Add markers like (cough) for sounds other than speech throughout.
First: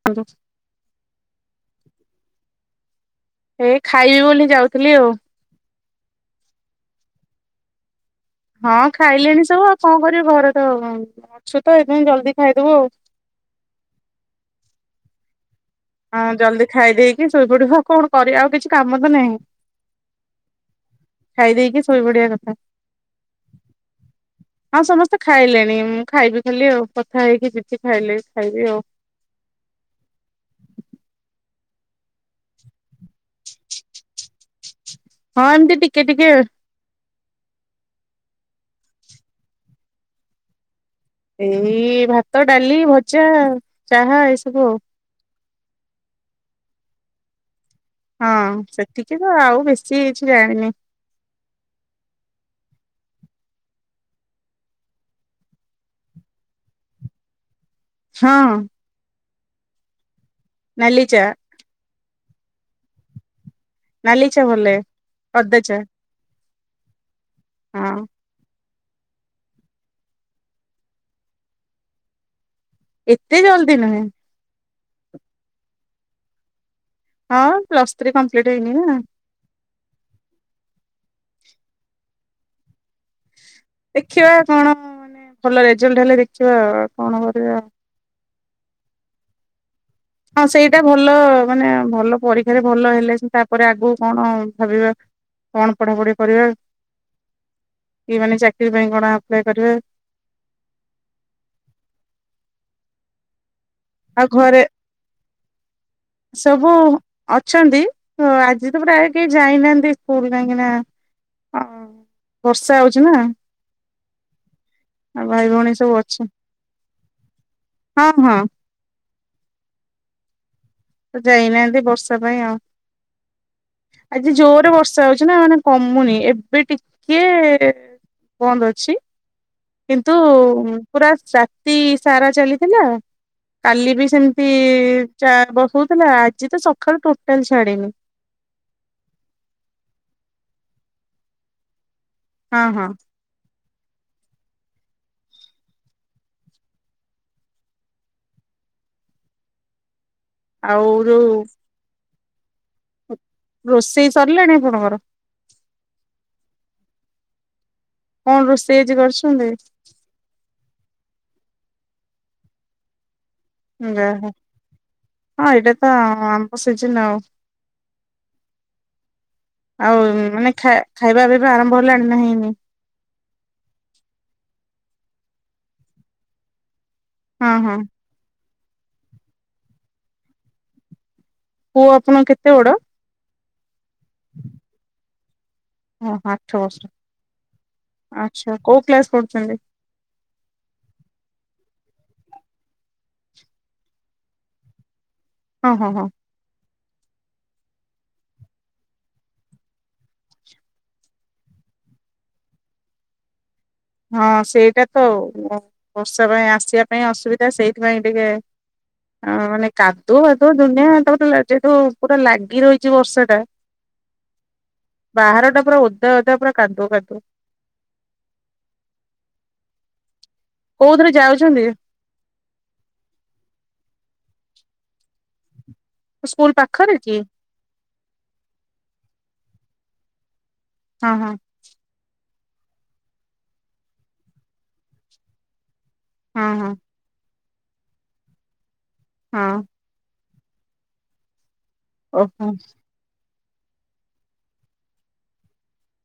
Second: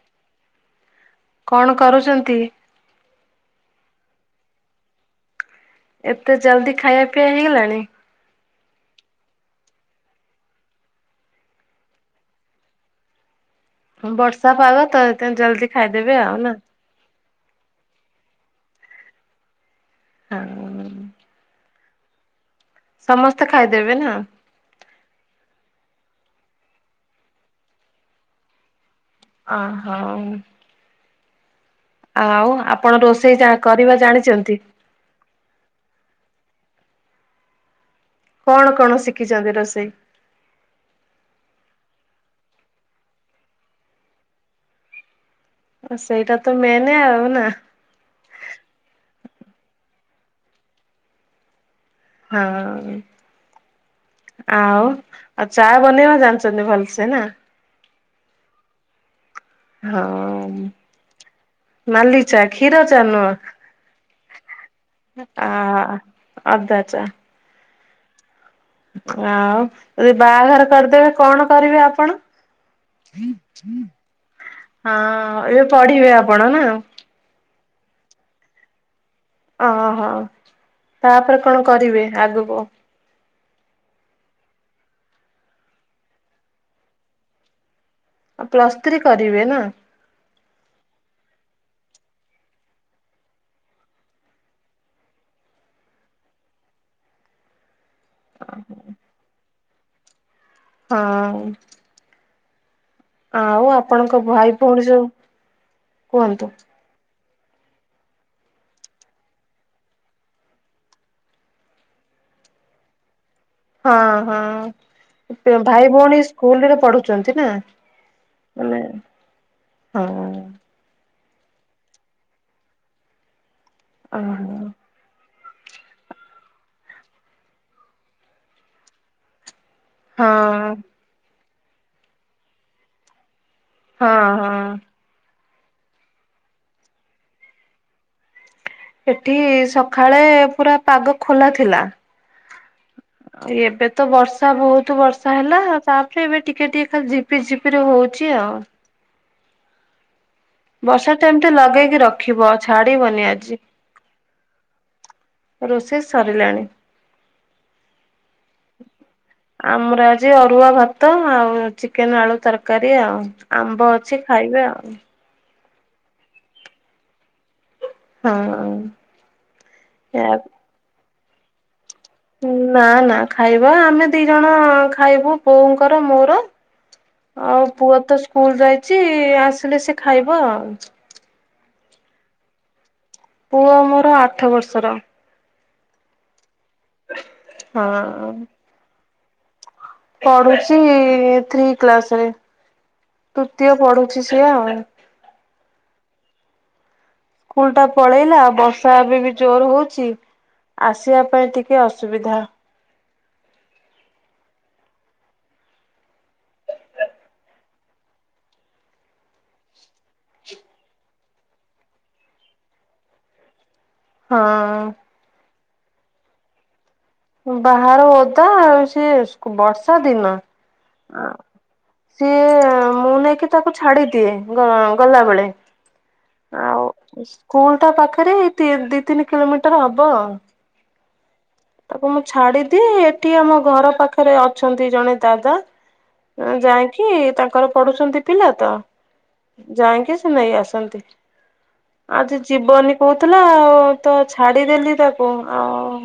(unintelligible) କଣ କରୁଚନ୍ତି? ଏ ଖାଇବି ବୋଲି ଯାଉଥିଲି ଆଉ। ଏତେ ଜଲଦି ଖାଇବା ପିଆ ହେଇଗଲାଣି? ହଁ ଖାଇଲେଣି ସବୁ ଆଉ କଣ କରିବି ଘରେ ତ ଅଛୁ ତ ଏଇଥିପାଇଁ ଜଲଦି ଖାଇଦବୁ ଆଉ। ବର୍ଷା ପାାଗ ତ ସେଥିପାଇଁ ଜଲଦି ହଁ ଜଲଦି ଖାଇ ଦେଇକି ଶୋଇପଡିଭ କଣ କରିବା ଆଉ କିଛି କାମ ତ ନାହିଁ। ହଁ ଖାଇ ଦେଇକି ଶୋଇ ପଡିବା କଥା। ସମସ୍ତେ ଖାଇଦେବେ ନା? ହଁ ସମସ୍ତେ ଖାଇଲେଣି। ମୁଁ ଖାଇବି ଖାଲି ଆଉ କଥା ହେଇକି ଯିବି ଖାଇଲେ ଖାଇବି ଆଉ। ଓ ହୋଉ। ଆଉ ଆପଣ ରୋଷେଇ ଚା କରିବା ଜାଣିଚନ୍ତି। ହଁ ଏମିତି ଟିକେ ଟିକେ କଣ କଣ ଶିଖିଛନ୍ତି ରୋଷେଇ? ଏଇ ଭାତ, ଡାଲି, ଭଜା, ଚାହା ଏଇ ସବୁ। ହଁ ସେଇଟା ତ ମେନେ ଆଉ ନା। ହଁ ସେତିକି ତ ଆଉ ବେଶୀ କିଛି ଜାଣିନି। ହଁ। ଆଉ ଆଉ ଚା ବନେଇବା ଜାଣିଛନ୍ତି ଭଲସେ ନା? ହଁ। ହଁ। ନାଲି ଚା। ନାଲି ଚା କ୍ଷୀର ଚା ନାଲି ଚା ଭଲ ଲାଗେ ନୁହଁ ଆ,। ଅଦା ଚା ଅଦା ଚା। ହଁ। ଆଉ ଯଦି ବାହାଘର କରିଦେବେ କଣ କରିବେ ଆପଣ? ଏତେ ଜଲ୍ଦି ନୁହେଁ। ହଁ ଏବେ ପଢିବେ ଆପଣ ନା? ହଁ ପ୍ଲସ ଥ୍ରୀ କମ୍ପ୍ଲିଟ୍ ହେଇନି ନା। ଓହୋ, ତାପରେ କଣ କରିବେ ଆଗକୁ? ଦେଖିବା କଣ ମାନେ ଭଲ ରେଜଲ୍ଟ ହେଲେ ଦେଖିବା କଣ କରିବା। ଆ, ପ୍ଲସ୍ ଥ୍ରୀ କରିବେ ନା? ହଁ ସେଇଟା ଭଲ ମାନେ ଭଲ ପରୀକ୍ଷାରେ ଭଲ ହେଲେ ତାପରେ ଆଗକୁ କଣ ଭାବିବା। କଣ ପଢାପଢି କରିବେ କି ମାନେ ଚାକିର ପାଇଁ କଣ ଆପ୍ଲାଏ କରିବେ? ହଁ। ଆଉ ଆପଣଙ୍କ ଆଉ ଭାଇ ଘରେ ଭଉଣୀ ସବୁ କୁହନ୍ତୁ ସବୁ ଅଛନ୍ତି ଅ, ଆଜି ତ ପ୍ରାୟ କେହି ଯାଇନାହାନ୍ତି ସ୍କୁଲ୍ କାହିଁକି ନା ଅଁ, ବର୍ଷା ହଉଛି ନା। ହଁ, ହଁ ଆଉ ତେ ଭାଇ ସବୁ ଭଉଣୀ ଅଛୁ ସ୍କୁଲ୍ ରେ ପଢୁଚନ୍ତି ନା? ହଁ ହଁ ମାନେ ହଁ ତ ଯାଇନାହାନ୍ତି ବର୍ଷା ପାଇଁ ଆଉ ଆଜି ଓହୋ ଜୋରେ ବର୍ଷ ଷା ହଉଛି ନା ମାନେ କମୁନି ଏବେ ଟିକେ ବନ୍ଦ ଅଛି କିନ୍ତୁ ହଁ। ପୁରା ରାତି ସାରା ଚାଲିଥିଲା, କାଲି ବି ହଁ ସେମିତି ହଁ। ଚା ବ ହଉଥିଲା, ଆଜି ତ ସକାଳୁ ଟୋଟାଲ ଛାଡିନି। ଏଠି ସକାଳେ ପୁରା ପାଗ ଖୋଲା ଥିଲା। ହଁ, ହଁ। ଏବେ ତ ବର୍ଷା ବହୁତ ବର୍ଷା ହେଲା ତାପରେ ଏବେ ଟିକେ ଟିକେ ଖାଲି ଝିପ୍ ପି ଝିପିରି ହଉଛି ଆଉ। ଆଉ ବର୍ଷା ତ ଯୋଉ ଏମିତି ଲଗେଇକି ରଖିବ ଛାଡିବନି ଆଜି। ରୋଷେଇ ସରିଲାଣି ଆପଣଙ୍କର ରୋଷେଇ ସରିଲାଣି। କ'ଣ ରୋଷେଇ ଆଜି କରିଛନ୍ତି? ଆମର ଆଜି ଅରୁଆ ଭାତ ଆଉ ଚିକେନ ଆଳୁ ତରକାରୀ ଆଉ। ଆମ୍ବ ଯାହା ଅଛି ହଉ। ଖାଇବେ ଆଉ। ହଁ, ଏଇଟା ତ ଆମ୍ବ ସିଜିନ ଆଉ। ହଁ ଆଉ ଏୟା ମାନେ ଖାଇ ଖାଇବା ପିଇବା ଆରମ୍ଭ ହେଲାଣି ନା ହେଇନି? ନା, ନା, ଖାଇବା ଆମେ ଦି ଜଣ ଖାଇବୁ ବୋଉଙ୍କର ମୋର। ହଁ ଆଉ ହଁ ପୁଅ ତ ସ୍କୁଲ ଯାଇଛି ଆସିଲେ ସିଏ ଖାଇବ ଆଉ। ପୁଅ ଆପଣଙ୍କ କେତେ ବଡ? ପୁଅ ମୋର ଆଠ ବର୍ଷର। ଓହୋଃ! ଆଠ ବର୍ଷର, ହଁ। ଆଛା କୋଉ କ୍ଲାସ୍ ପଢ଼ୁଛନ୍ତି? ପଢୁଛି ଥ୍ରୀ କ୍ଲାସ ରେ, ତୃତୀୟ ପଢୁଛି ସିଏ ଆଉ। ହଁ, ହଁ, ହଁ। ସ୍କୁଲ ଟା ପଳେଇଲା ବର୍ଷା ଏବେ ବି ଜୋର ହଉଛି। ଆସିବା ପାଇଁ ଟିକେ ଅସୁବିଧା। ହଁ, ସେଇଟା ତ ବର୍ଷା ପାଇଁ ଆସିବା ପାଇଁ ଅସୁବିଧା ସେଇଥିପାଇଁ ଟିକେ ହଁ, ମାନେ କାଦୁଅ ଫାଦୁଅ ଦୁନିଆ ତାପରେ ତ ଲା ଯେହେତୁ ପୁରା ଲାଗି ରହିଛି ବର୍ଷା ଟା ହଁ। ବାହାର ଟା ପୁରା ଓଦା ଓଦା ପୁରା କାଦୁଅ ଫାଦୁଅ। ବାହାର ଓଦା ଆଉ ସିଏ ବର୍ଷା ଦିନ କୋଉଥିରେ ଯାଉଛନ୍ତି? ସିଏ ମୁଁ ନେଇକି ତାକୁ ଛାଡିଦିଏ ଗ ଗଲାବେଳେ। ସ୍କୁଲ ଆଉ ପାଖରେ କି ସ୍କୁଲ ଟା ପାଖରେ ତିନ ଦି ତିନି କିଲୋମିଟର ହବ। ହଁ, ହଁ। ତାକୁ ମୁଁ ଛାଡିଦିଏ ଏଠି ଆମ ଘର ପାଖରେ ଅଛନ୍ତି ଜଣେ ଦାଦା। ହଁ ହଁ ଯାଇକି ତାଙ୍କର ପଢୁଛନ୍ତି ପିଲା ତ ହଁ ଯାଇକି ନେଇ ଆସନ୍ତି ଆଜି ଓହୋ ଯିବନି କହୁଥିଲା ଆଉ ତ ଛାଡିଦେଲି ତାକୁ ଆଉ।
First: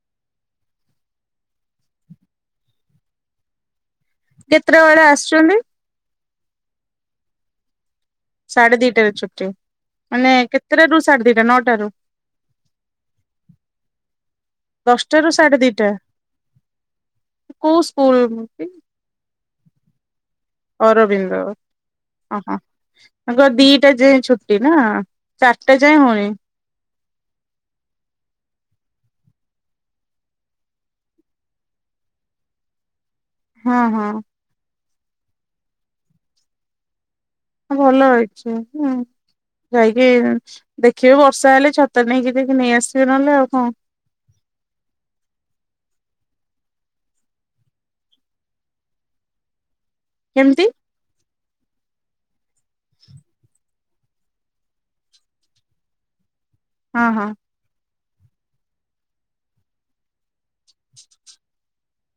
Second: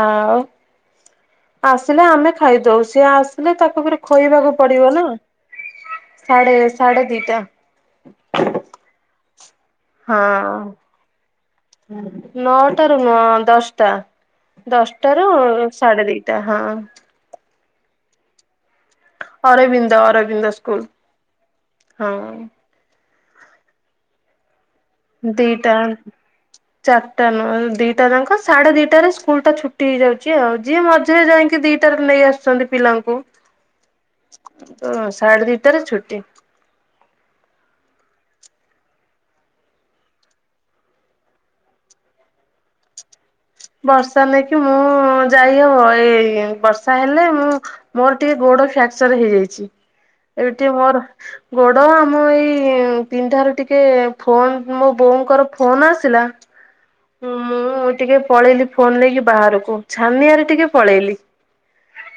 ଆଉ ଆସିଲେ ଆମେ ଖାଇଦଉ ସିଏ ଆସିଲେ ତାକୁ ବି ଖୋଇବାକୁ କେତେଟା ପଡିବ ବେଳେ ନା ଆସୁଛନ୍ତି ସାଢେ ସାଢେ ଦିଟା। ସାଢେ ଦିଟାରେ ଛୁଟି, ମାନେ କେତେଟା ରୁ ସାଢେ ଦିଟା? ନଅଟା ରୁ ନଅଟା ରୁ ନୁହଁ ଦଶଟା। ଦଶଟା ରୁ ସାଢେ ଦିଟା, ହଁ। କୋଉ ସ୍କୁଲ (inaudible) ଅରବିନ୍ଦ ଅରବିନ୍ଦ ସ୍କୁ ଅରବିନ୍ଦ ଓହୋଃ, ତାଙ୍କ ଦିଟା ଯାଏ ଛୁଟି ନା। ଦିଟା ଚାରିଟା ଯାଏଁ ହଉନି। ଚାରିଟା ନୁହଁ ଦିଟା ଯାଙ୍କ ସାଢେ ଦିଟାରେ ସ୍କୁଲ ଟା ଛୁଟି ହେଇଯାଉଛି ଆଉ ଯିଏ ମଝିରେ ଯାଇକି ଦି ଟାରୁ ନେଇ ଆସୁଛନ୍ତି ପିଲାଙ୍କୁ। ହଁ, ହଁ। ଓ ସାଢ଼େ ଦିଟାରେ ଛୁଟି। ଭଲ ଅଛି ହୁଁ। ଯାଇକି ଦେଖିବେ ବର୍ଷା ହେଲେ ଛତା ନେଇକି ଯାଇକି ନେଇଆସିବେ ନହେଲେ ଆଉ କଣ। ବର୍ଷା ନେଇକି ମୁଁ ଯାଇହବ ଏଇ ବର୍ଷା ହେଲେ ମୁଁ ମୋର ଟିକେ ଗୋଡ ଫାକ୍ଚର ହେଇଯାଇଛି। ଏବେ କେମିତି ଟିକେ ମୋର ଗୋଡ ଆମ ଏଇ ପିନ୍ଢାରୁ ଟିକେ ଟିକେ ଫୋନ୍ ମୋ ବୋଉଙ୍କର ଫୋନ୍ ଆସିଲା ହଁ ହଁ ମୁଁ ଟିକେ ପଳେଇଲି ଫୋନ୍ ନେଇକି ବାହାରକୁ ଛାନିଆରେ ଟିକେ ପଳେଇଲି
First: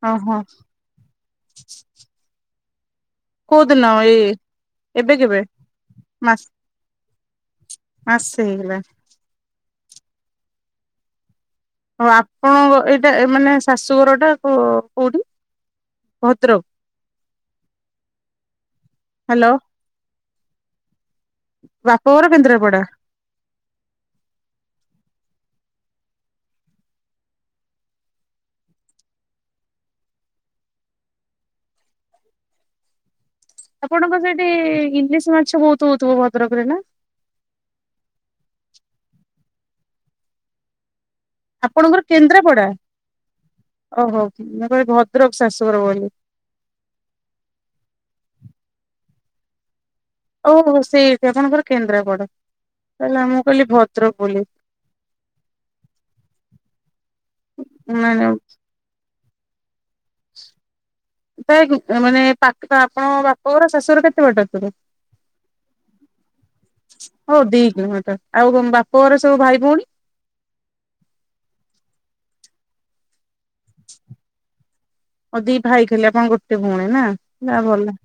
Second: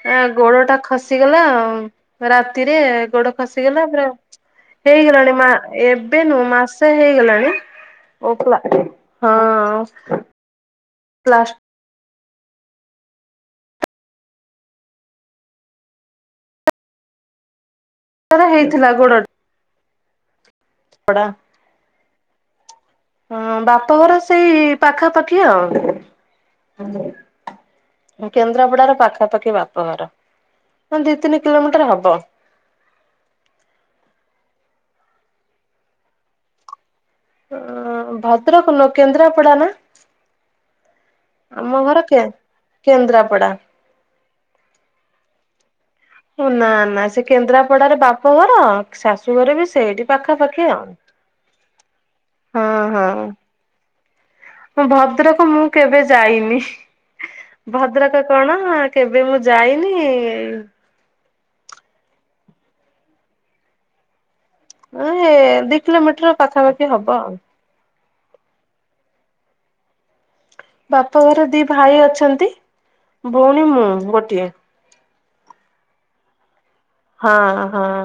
ହଁ ହଁ ଗୋଡ ଟା ଖସି ଖସିଗଲା ଆଉ ରାତିରେ ଗୋଡ। କୋଉ ଖସିଗଲା ଦିନ ପୁରା ଏଇ ଏବେ ହେଇଗଲାଣି କେବେ ମା ଏବେ ନୁହଁ ମାସ ମାସେ ହେଇଗଲାଣି। ଓ ପ ମାସେ ହେଇଗଲା ହଁ ପ (unintelligible) ଆଉ ଆପଣଙ୍କ ଏଇଟା ମାନେ ଶାଶୁଘର ଟା କୋଉଠି ଭଦ୍ରକ? ହେଇଥିଲା ଗୋଡ। ହ୍ୟାଲୋ- କପଡ଼ା- ବାପଘର କେନ୍ଦ୍ରାପଡା। ହଁ ବାପଘର ସେଇ ପାଖାପାଖି ଆଉ। କେନ୍ଦ୍ରାପଡାର ପାଖାପାଖି ବାପଘର ହ ଦିଇ ତିନି କିଲୋମିଟର ହବ। ଆପଣଙ୍କର ସେଠି ଇଂଲିଶ ମାଛ ବହୁତ ହଉଥିବ ଭଦ୍ରକ ରେ ନା। ଉ ଭଦ୍ରକ ନୁହଁ କେନ୍ଦ୍ରାପଡା ନା। ଆମ ଆପଣଙ୍କର ଘର କେ କେନ୍ଦ୍ରାପଡା କେନ୍ଦ୍ରାପଡା। ଓହୋ ମୁ କହିଲି ଭଦ୍ରକ ଶାଶୁଘର ବୋଲି। ନା ନା ସେ କେନ୍ଦ୍ରାପଡାରେ ବାପଘର ଶାଶୁଘର ବି ସେଇଠି। ପାଖାପାଖି ଓହୋ ଆଉ। ସେଇଠି ଆପଣଙ୍କର କେନ୍ଦ୍ରାପଡା ତାହାଲେ ମୁଁ କହିଲି ଭଦ୍ରକ ବୋଲି। ମୁଁ ଭଦ୍ରକ ମୁଁ କେବେ ଯାଇନି ଭଦ୍ରକ ମାନେ କଣ? କେବେ ମୁଁ ଯାଇନି। ତ ମାନେ ପାଖରେ ଆପଣକଂ ବାପଘର ଶାଶୁଘର କେତେ ବାଟ ତାହେଲେ? ଉ ଦି କିଲୋମିଟର ପାଖାପାଖି ହବ ଆଉ। ଗ ମ (unintelligible) ଆଉ ତମ ବାପଘରେ ସବୁ ଭାଇ ଭଉଣୀ ବାପଘରେ ଦି ଭାଇ ଅଛନ୍ତି ଭଉଣୀ ମୁଁ ଗୋଟିଏ। ଆଉ ଦି ଭାଇ ଖାଲି ଆପଣ ଗୋଟେ ଭଉଣୀ ନା ଯା ହଁ ହଁ। ଭଲ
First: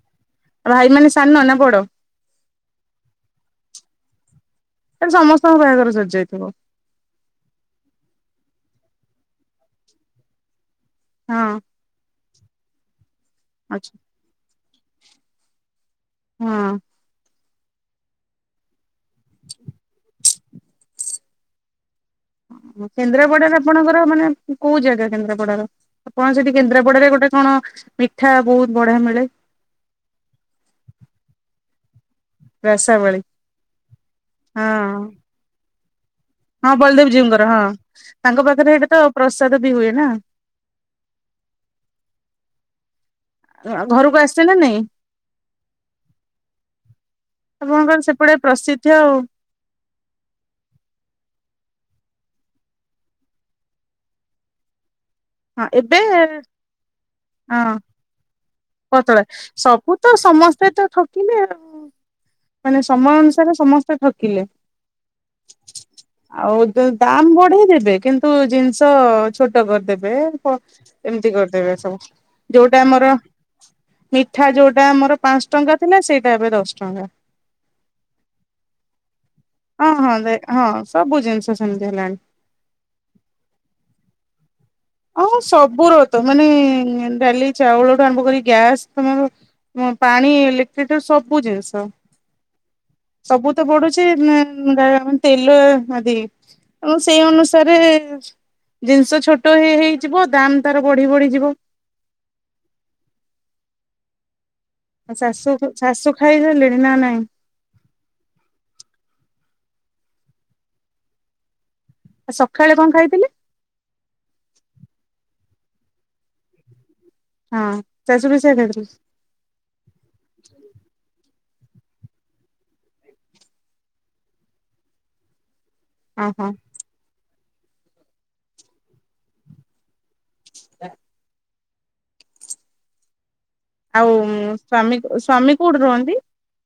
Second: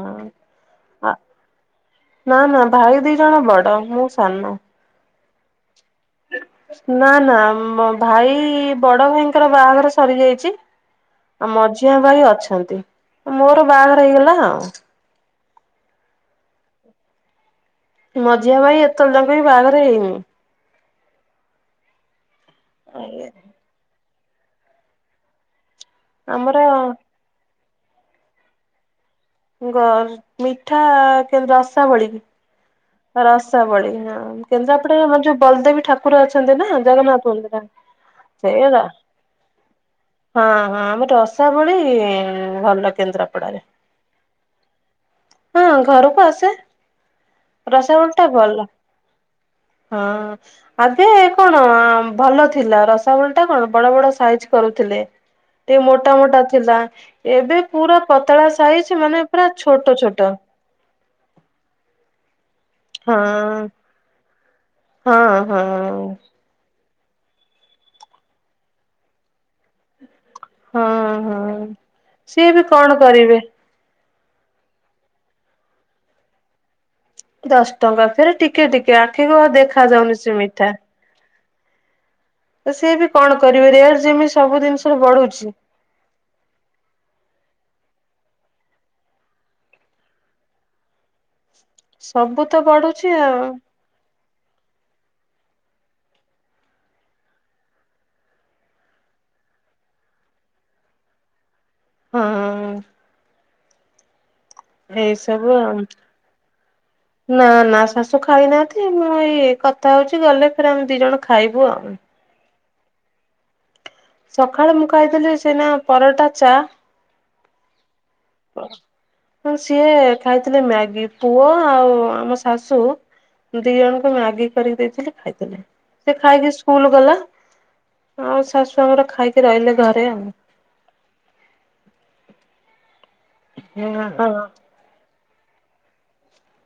ଭାଇ ମାନେ ସାନ ନା ବଡ? ନା ନା ଭାଇ ଦି ଜଣ ବଡ ମୁଁ ସାନ। ତାହେଲେ ସମସ୍ତଙ୍କ ବାହାଘର ସରିଯାଇଥିବ। ନା ନା ଭାଇ ବଡ ଭାଇଙ୍କର ବାହାଘର ସରି ଯାଇଛି। ହଁ ଆଉ ମଝିଆ ଭାଇ ଅଛନ୍ତି ମୋର ଆଚ୍ଛା ବାହାଘର ହେଇଗଲା ଆଉ। ହଁ। ମଝିଆ ଭାଇ ଏତେବେଳେ ଯାଙ୍କେ ବି ବାହାଘର ହେଇନି। ଓ କେନ୍ଦ୍ରାପଡାରେ ଆପଣଙ୍କର ମାନେ କୋଉ ଜାଗା କେନ୍ଦ୍ରାପଡାର? ଆପଣକଂ ସେଠି ଆମର କେନ୍ଦ୍ରାପଡରେ ଗୋଟେ କଣ ମିଠା ବହୁତ ବଢିଆ ମିଳେ। ଗ ମିଠା କେ ରସାବଳି କି (unintelligible) ରସାବଳି ରସାବଳି ହଁ କେନ୍ଦ୍ରାପଟେ ଆମର ଯୋଉ ବଲଦେବୀ ଠାକୁର ଅଛନ୍ତି। ନା ହଁ ବଲଦେବ ଜୀଉ ଜଗନ୍ନାଥ ଙ୍କର ମନ୍ଦିର। ହଁ ତାଙ୍କ ପାଖରେ ସେଇରା ଏଇଟା ତ ପ୍ରସାଦ ବି ହୁଏ ନା। ହଁ ହଁ ଆମ ରସାବଳି ଭଲ କେନ୍ଦ୍ରାପଡାରେ। ଘରକୁ ଆସୁଚି ନା ନାଇଁ। ହଁ ଘରକୁ ଆସେ ଆପଣଙ୍କର ରସାବଳି ଟା ସେପଟେ ଭଲ। ପ୍ରସିଦ୍ଧ ଆଉ। ହଁ। ଆଗେ କଣ ଭଲ ଥିଲା ରସାବଳି ଟା କଣ ବଡ ବଡ ସାଇଜ କରୁଥିଲେ। ହଁ ଟିକେ ଏବେ ମୋଟା ମୋଟା ଥିଲା ଏବେ ହଁ ପୁରା ପତଳା ସାଇଜ ପତଳା ମାନେ ପୁରା ଛୋଟ ସବୁ ତ ଛୋଟ। ସମସ୍ତେ ତ ଠକିଲେ ଆଉ ମାନେ ସମୟ ହଁ ଅନୁସାରେ ସମସ୍ତେ ଠକିଲେ। ହଁ ହଁ। ଦ ଦାମ ବଢେଇ ଦେବେ କିନ୍ତୁ ଜିନିଷ ଛୋଟ କରିଦେବେ। ଓ ହଁ ଏମତି ହଁ। କରଦେବେ ସବୁ ସିଏ ବି ଯୋଉଟା କଣ ଆମର କରିବେ? ମିଠା ଯୋଉଟା ଆମର ପାଞ୍ଚଟଙ୍କା ଥିଲା ସେଇଟା ଏବେ ଦଶଟଙ୍କା। ଦଶ ଟଙ୍କା ଫେରେ ଟିକେ ଟିକେ ଆଖିକୁ ଆଉ ହଁ ହଁ ଦେଖାଯାଉନି ସେ ହଁ ମିଠା। ସବୁ ଜିନଷ ସେମତି ହେଲାଣି। ତ ସିଏ ବି କଣ କରିପାରିବେ ଇଆଡେ ଯେମିତି ସବୁ ଜିନିଷ ଆମୁ ବଢୁଛି। ସବୁରତ ମାନେ ଡାଲି ଚାଉଳଠୁ ଆରମ୍ଭ କରି ଗ୍ୟାସ୍ ତମର ମୁଁ ପାଣି ଇଲେକଟ୍ରିଠୁ ସବୁ ଜିନିଷ ସବୁ ତ ବଢୁଛି ଆଉ ସବୁ ତ ବଢୁଛି ନେ ଉଁ ଗାଇ ଆମର ତେଲ ଆଦିକି ଆମ ସେଇ ଅନୁସାରେ ଜିନିଷ ଛୋ ଛୋଟ ହେଇ ହେଇ ଯିବ ଦାମ୍ ତାର ବଢି ବଢିଯିବ। ହଁ ହଁ। ଶାଶୁ ଏଇସବୁ ଆଉ ଶାଶୁ ଖାଇସାରିଲେଣି ନାଇଁ ନା ନା ସା ସବୁ ଖାଇନାହାନ୍ତି ମୁଁ ଏଇ କଥା ହୋଉଚି ଗଲେ ଫେରେ ଆମେ ଦିଜଣ ଖାଇବୁ ଆଉ। ଆଉ ସଖାଳେ କଣ ଖାଇଥିଲେ? ସଖାଳେ ମୁଁ ଖାଇଥିଲି ସେଇନା ପରଟା ଚା। ହଁ ଶାଶୁ ବି ସେୟା ଖାଇବେ। ହଁ ସିଏ ଖାଇଥିଲେ ମ୍ୟାଗି ପୁଅ ଆଉ ଆମ ଶାଶୁ ଦି ଜଣଙ୍କୁ ମ୍ୟାଗି କରିକି ଦେଇଥିଲି ଖାଇଥିଲେ। ସେ ହଁ ହଁ ଖାଇକି ସ୍କୁଲ ଗଲା ଆଉ ଶାଶୁ ଆମର ଖାଇକି ରହିଲେ ଘରେ ଆଉ। ହ ଆଉ ହଁ ସ୍ଵାମୀ ସ୍ଵାମୀ କୋଉଠି ରୁହନ୍ତି?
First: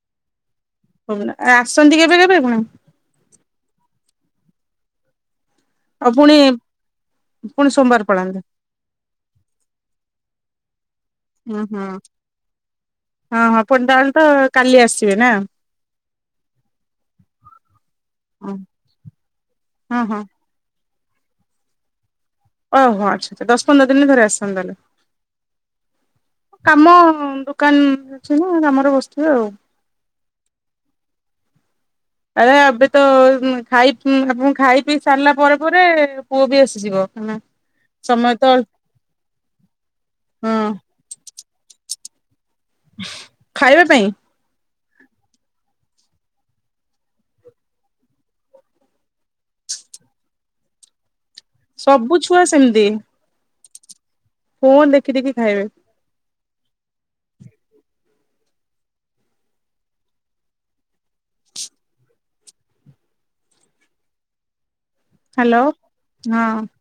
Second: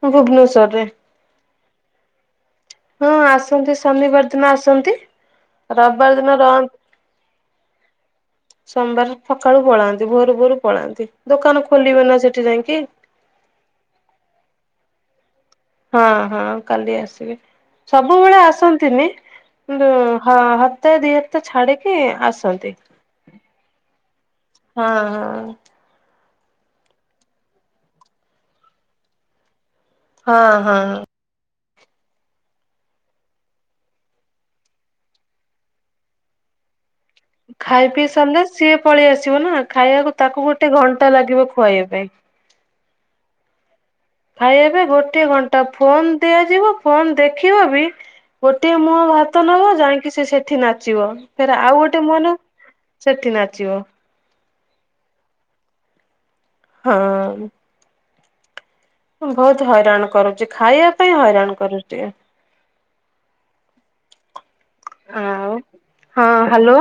ମୁଁ ଭୁବନେଶ୍ଵରେ। ଆ ଆସନ୍ତି କେବେ କେବେ ପୁଣି। ହଁ ଆସନ୍ତି ଶନିବାର ଦିନ ଆସନ୍ତି। ରବିବାର ଆଉ ଦିନ ପୁଣି ରହନ୍ତି। ପୁଣି ସୋମବାର ପଳାନ୍ତି। ସୋମବାର ସକାଳୁ ପଳାନ୍ତି ଭୋର ଭୋରୁ ପଳାନ୍ତି ହୁଁ ଦୋକାନ ହୁଁ ଖୋଲିବେ ନା ସେଠି ଯାଇଁକି। ହଁ ହଁ ପୁଣି ତାହାଲେ ତ କାଲି ଆସିବେ ନା? ହଁ ହଁ କାଲି ଆସିବେ ସବୁବେଳେ ହଁ ଆସନ୍ତିନି କିନ୍ତୁ ହଁ ହଁ ତେ ଦିଇ ହାତ ଛାଡିକି ଆସନ୍ ଓହୋ ଆଚ୍ଛା ଆଚ୍ଛା ଦଶ ପନ୍ଦର ଦିନରେ ଥରେ ଆସନ୍ତି ତାହେଲେ। ହଁ ହଁ କାମ ଦୋକାନ ଅଛି ନା କାମରେ ବସିଥିବେ ଆଉ। ହଁ ହଁ। ଆରେ ଆ ଏବେ ତ ଉଁ ଖାଇ ଉଁ ଆପଣଙ୍କୁ ଖାଇ ପିଇ ସାରଲା ପରେ ପରେ ପୁଅ ବି ଆସିଯିବ। ଖାଇ ପିଇ ସମୟ ସାରଲେ ତ ସିଏ ପଳେଇ ଆସିବ ନା ଖାଇବାକୁ ତାକୁ ହଁ ଗୋଟେ ଘଣ୍ଟା ଲାଗିବ ଖୁଆଇବା ପାଇଁ। ଖାଇବା ପାଇଁ? ଖାଇବା ପାଇଁ ଗୋଟିଏ ଘଣ୍ଟା ଫୋନ ଦିଆଯିବ ଫୋନ ଦେଖିବ ବି ଗୋଟିଏ ମୁହାଁ ଭାତ ନବ ଜାଇଁକି ସିଏ ସେଠି ନାଚିବ। ଫେରେ ଆଉ ଗୋଟେ ସବୁ ମୁହଁ ଛୁଆ ନୋଉ ସେମିତି ସେଠି ନାଚିବ। ଫୋନ ଦେଖି ଦେଖି ଖାଇବେ। ହଁ। ବୋହୁତ ହଇରାଣ କରୁଚି ଖାଇବା ପାଇଁ ହଇରାଣ କରୁଚି। ଆଉ ହ୍ୟାଲୋ ହଁ ହାଲୋ।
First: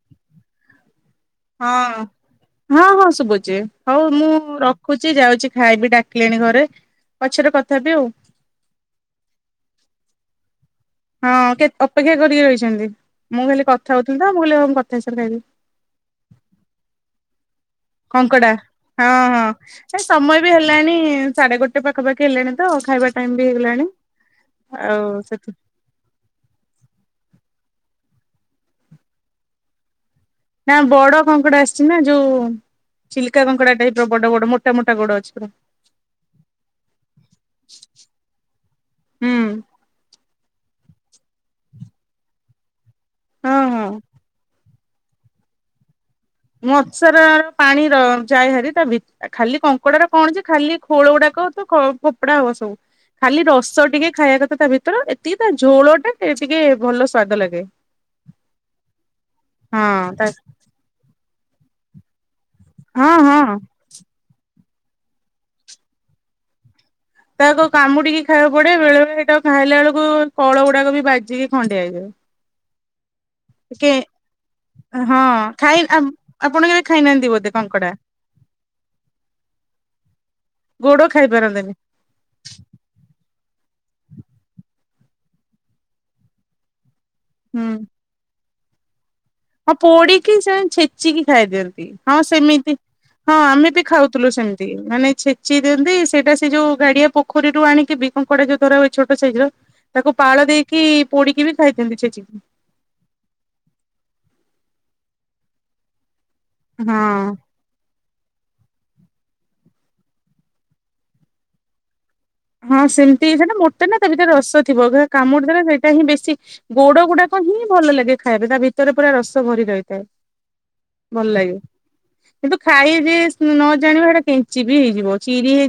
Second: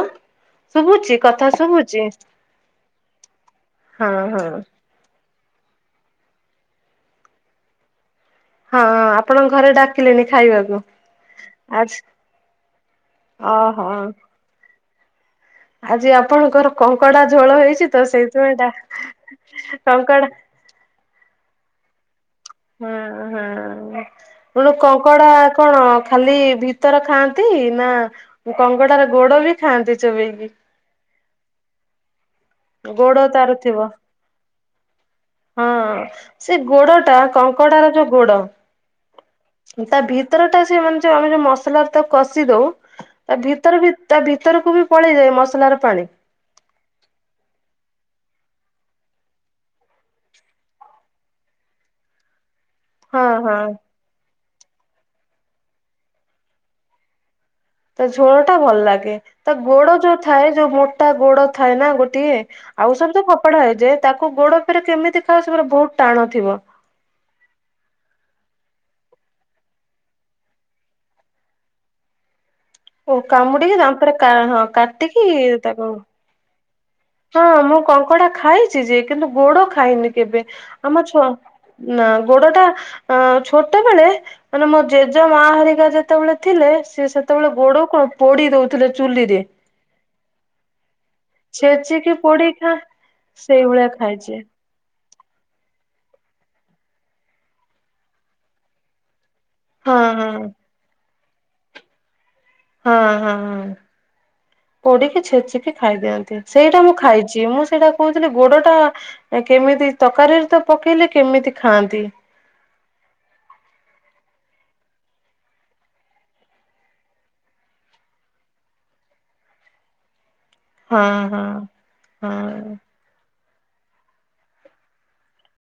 ଶୁଭୁଚି କଥା ହଁ ହଁ ହଁ ଶୁବୁଚି ହୋଉ ହଁ ମୁଁ ହଁ ର ରଖୁଚି ଯାଉଚି ଖାଇବି ଡାକିଲେଣି ଘରେ ପଛରେ କଥା ହେବିି ଆଉ। ହଁ ଆପଣଙ୍କ ଘରେ ଡାକିଲେଣି ଖାଇବାକୁ। ହଁ କେ ଆଜି ଅପେକ୍ଷା କରିକି ରହିଛନ୍ତି ମୁଁ ଖାଲି ଓହୋ କଥା ହୋଉଥୁଲି ତ ମୁଁ କହିଲି ହୋଉ ମୁଁ କଥା ହେଇସାରେ ଖାଇବି। ଆଜି ଆପଣଙ୍କର କଙ୍କଡା ଝୋଳ ହେଇଚି। କଙ୍କଡା ହଁ ହଁ ସେ କଙ୍କଡା ସମୟ ବି ହେଲାଣି ସାଢେ ଗୋଟେ ପାଖାପାଖି ହେଲାଣି। ତ ହୁଁ ଖାଇବା ଟାଇମ ବି ହେଇଗଲାଣି ହଁ ଗଣୁ ଆଉ କଙ୍କଡା ସେଥି କଣ ଖାଲି ଭିତର ଖାଆନ୍ତି ନା କଙ୍ଗଡାର ଗୋଡ ବି ଖାଆନ୍ତି ଚୋବେଇକି? ନା ବଡ କଙ୍କଡା ଆସିଛି ନା ଯୋଉ ଗୋଡ ଚିଲିକା ତାର କଙ୍କଡା ଥିବ ଟାଇପ ର ବଡ ଗୋଡ ମୋଟା ମୋଟା ଗୋଡ ଅଛି। ପୁରା। ହଁ ସେ ଗୋଡ ଟା କଙ୍କଡାର ଯୋଉ ଗୋଡ ହୁଁ। ତା ଭିତର ଟା ସେ ମାନେ ଯୋଉ ଆମେ ଯୋଉ ମସଲା ର ତା କଷି ଦଉ। ତା ହଁ ହଁ ଭିତର ତା ଭିତରକୁ ବି ପଳେଇଯାଏ ମସଲାର ପାଣି। ମଛାର ପାଣି ଯା ହାରି ତା ଖାଲି କଙ୍କଡା ର କଣଛି ଖାଲି ଖୋଳ ଗୁଡାକ ତ ଫୋପଡା ହବ ସବୁ ହଁ ଖାଲି ହଁ ରସ ଟିକେ ଖାଇବା ତା ଭିତରେ ଏତିକି ତା ଝୋଳ ଟା ଟିକେ ଭଲ ସ୍ଵାଦ ଲାଗେ।। ତା ଝୋଳ ଟା ଭଲ ଲାଗେ। ତା ଗୋଡ ହଁ ଯୋଉ ତା ଥାଏ ଯୋଉ ମୋଟା ଗୋଡ ଥାଏ ନା ଗୋଟିଏ। ଆଉ ହଁ ସବୁ ତ ହଁ। ଖୋପଡା ହେଇଯାଏ ତାକୁ ଗୋଡ ଫେରେ କେମିତି ଖାଅ ସେ ବହୁତ ଟାଣ ଥିବ। ତାକୁ କାମୁଡିକି ଖାଇବାକୁ ପଡେ। ବେଳେ ବେଳେ ଟାକୁ ଖାଇଲା ବେଳକୁ କଳ ଗୁଡାକ ବି ବାଜିକି ଖଣ୍ଡିଆ ହେଇଯାଏ। ଓ କାମୁଡିକି ଟିକେ ଦାନ୍ତରେ ହଁ ହଁ କାଟିକି ଖାଇ ତାକୁ ଆପଣ କେବେ ଖାଇନାହାନ୍ତି। ହଁ ମୁଁ କଙ୍କଡା ଖାଇଛି ଯେ, କିନ୍ତୁ ଗୋଡ ଖାଇନି କେବେ ଗୋଡ ଆମ ଖାଇ ଛ ପାରନ୍ତିନି ନା ଗୋଡ ଟା ଅ ଛୋଟବେେଳେ ମାନେ ମୋ ଜେଜେ ମା ହରିକା ଯେତେବେଳେ ଥିଲେ ସିଏ ସେ ତେବେଳେ ଗୋଡ କ ପୋଡି ଦଉଥିଲେ ଚୁଲିରେ। ଆଉ ପୋଡିକି ସେ ଛେଚିକି ଖାଇ ଦିଅନ୍ତି। ଛେଚିକି ହଁ ପୋଡିଖା ସେମିତି ହଁ ଆମେ ବି ସେଇଭଳିଆ ଖାଉଥିଲୁ ଖାଇଛି ସେମ ତି ମାନେ ଛେଚି ଦିଅନ୍ତି, ସେଇଟା ସେ ଯୋଉ ଗାଡିଆ ପୋଖରୀରୁ ଆଣିକି ବି କଙ୍କଡା ଯୋଉ ଧରା ହୁଏ ଛୋଟ ସାଇଜ ର ହଁ ତାକୁ ହଁ ପାଳ ଦେଇକି ପୋଡିକି ବି ଖାଇଥାନ୍ତି ଛେଚିକି। ହଁ ହଁ ହଁ। ପୋଡିକି ଛେଚିକି ଖାଇଦିଅନ୍ତି। ସେଇଟା ମୁଁ ହଁ ଖାଇଛି ମୁଁ ସେଇଟା କହୁଥିଲେ ଗୋଡ ଟା କେମିତି ତରକାରୀରେ ତ ପକେଇଲେ କେମିତି ଖାଆନ୍ତି? ହଁ ସେମିତି ସେଟା ମୋଟା ନା ତା ଭିତରେ ରସ ଥିବ, ଯ କାମୁଡିଦଲେ ସେଇଟା ହିଁ ବେଶୀ ଗୋଡ ଗୁଡାକ ହିଁ ଭଲ ଲାଗେ ଖାଇବା ପାଇଁ ତା ଭିତରେ ପୁରା ରସ ଭରି ରହିଥାଏ। ହଁ ଭଲ ହଁ ଲାଗେ। କିନ୍ତୁ ହଁ। ଖାଇ ଯିଏ ନ ଜାଣିବ ସେଟା କେଞ୍ଚି ବି ହେଇଯିବ ଚିରି ହେଇଯିବ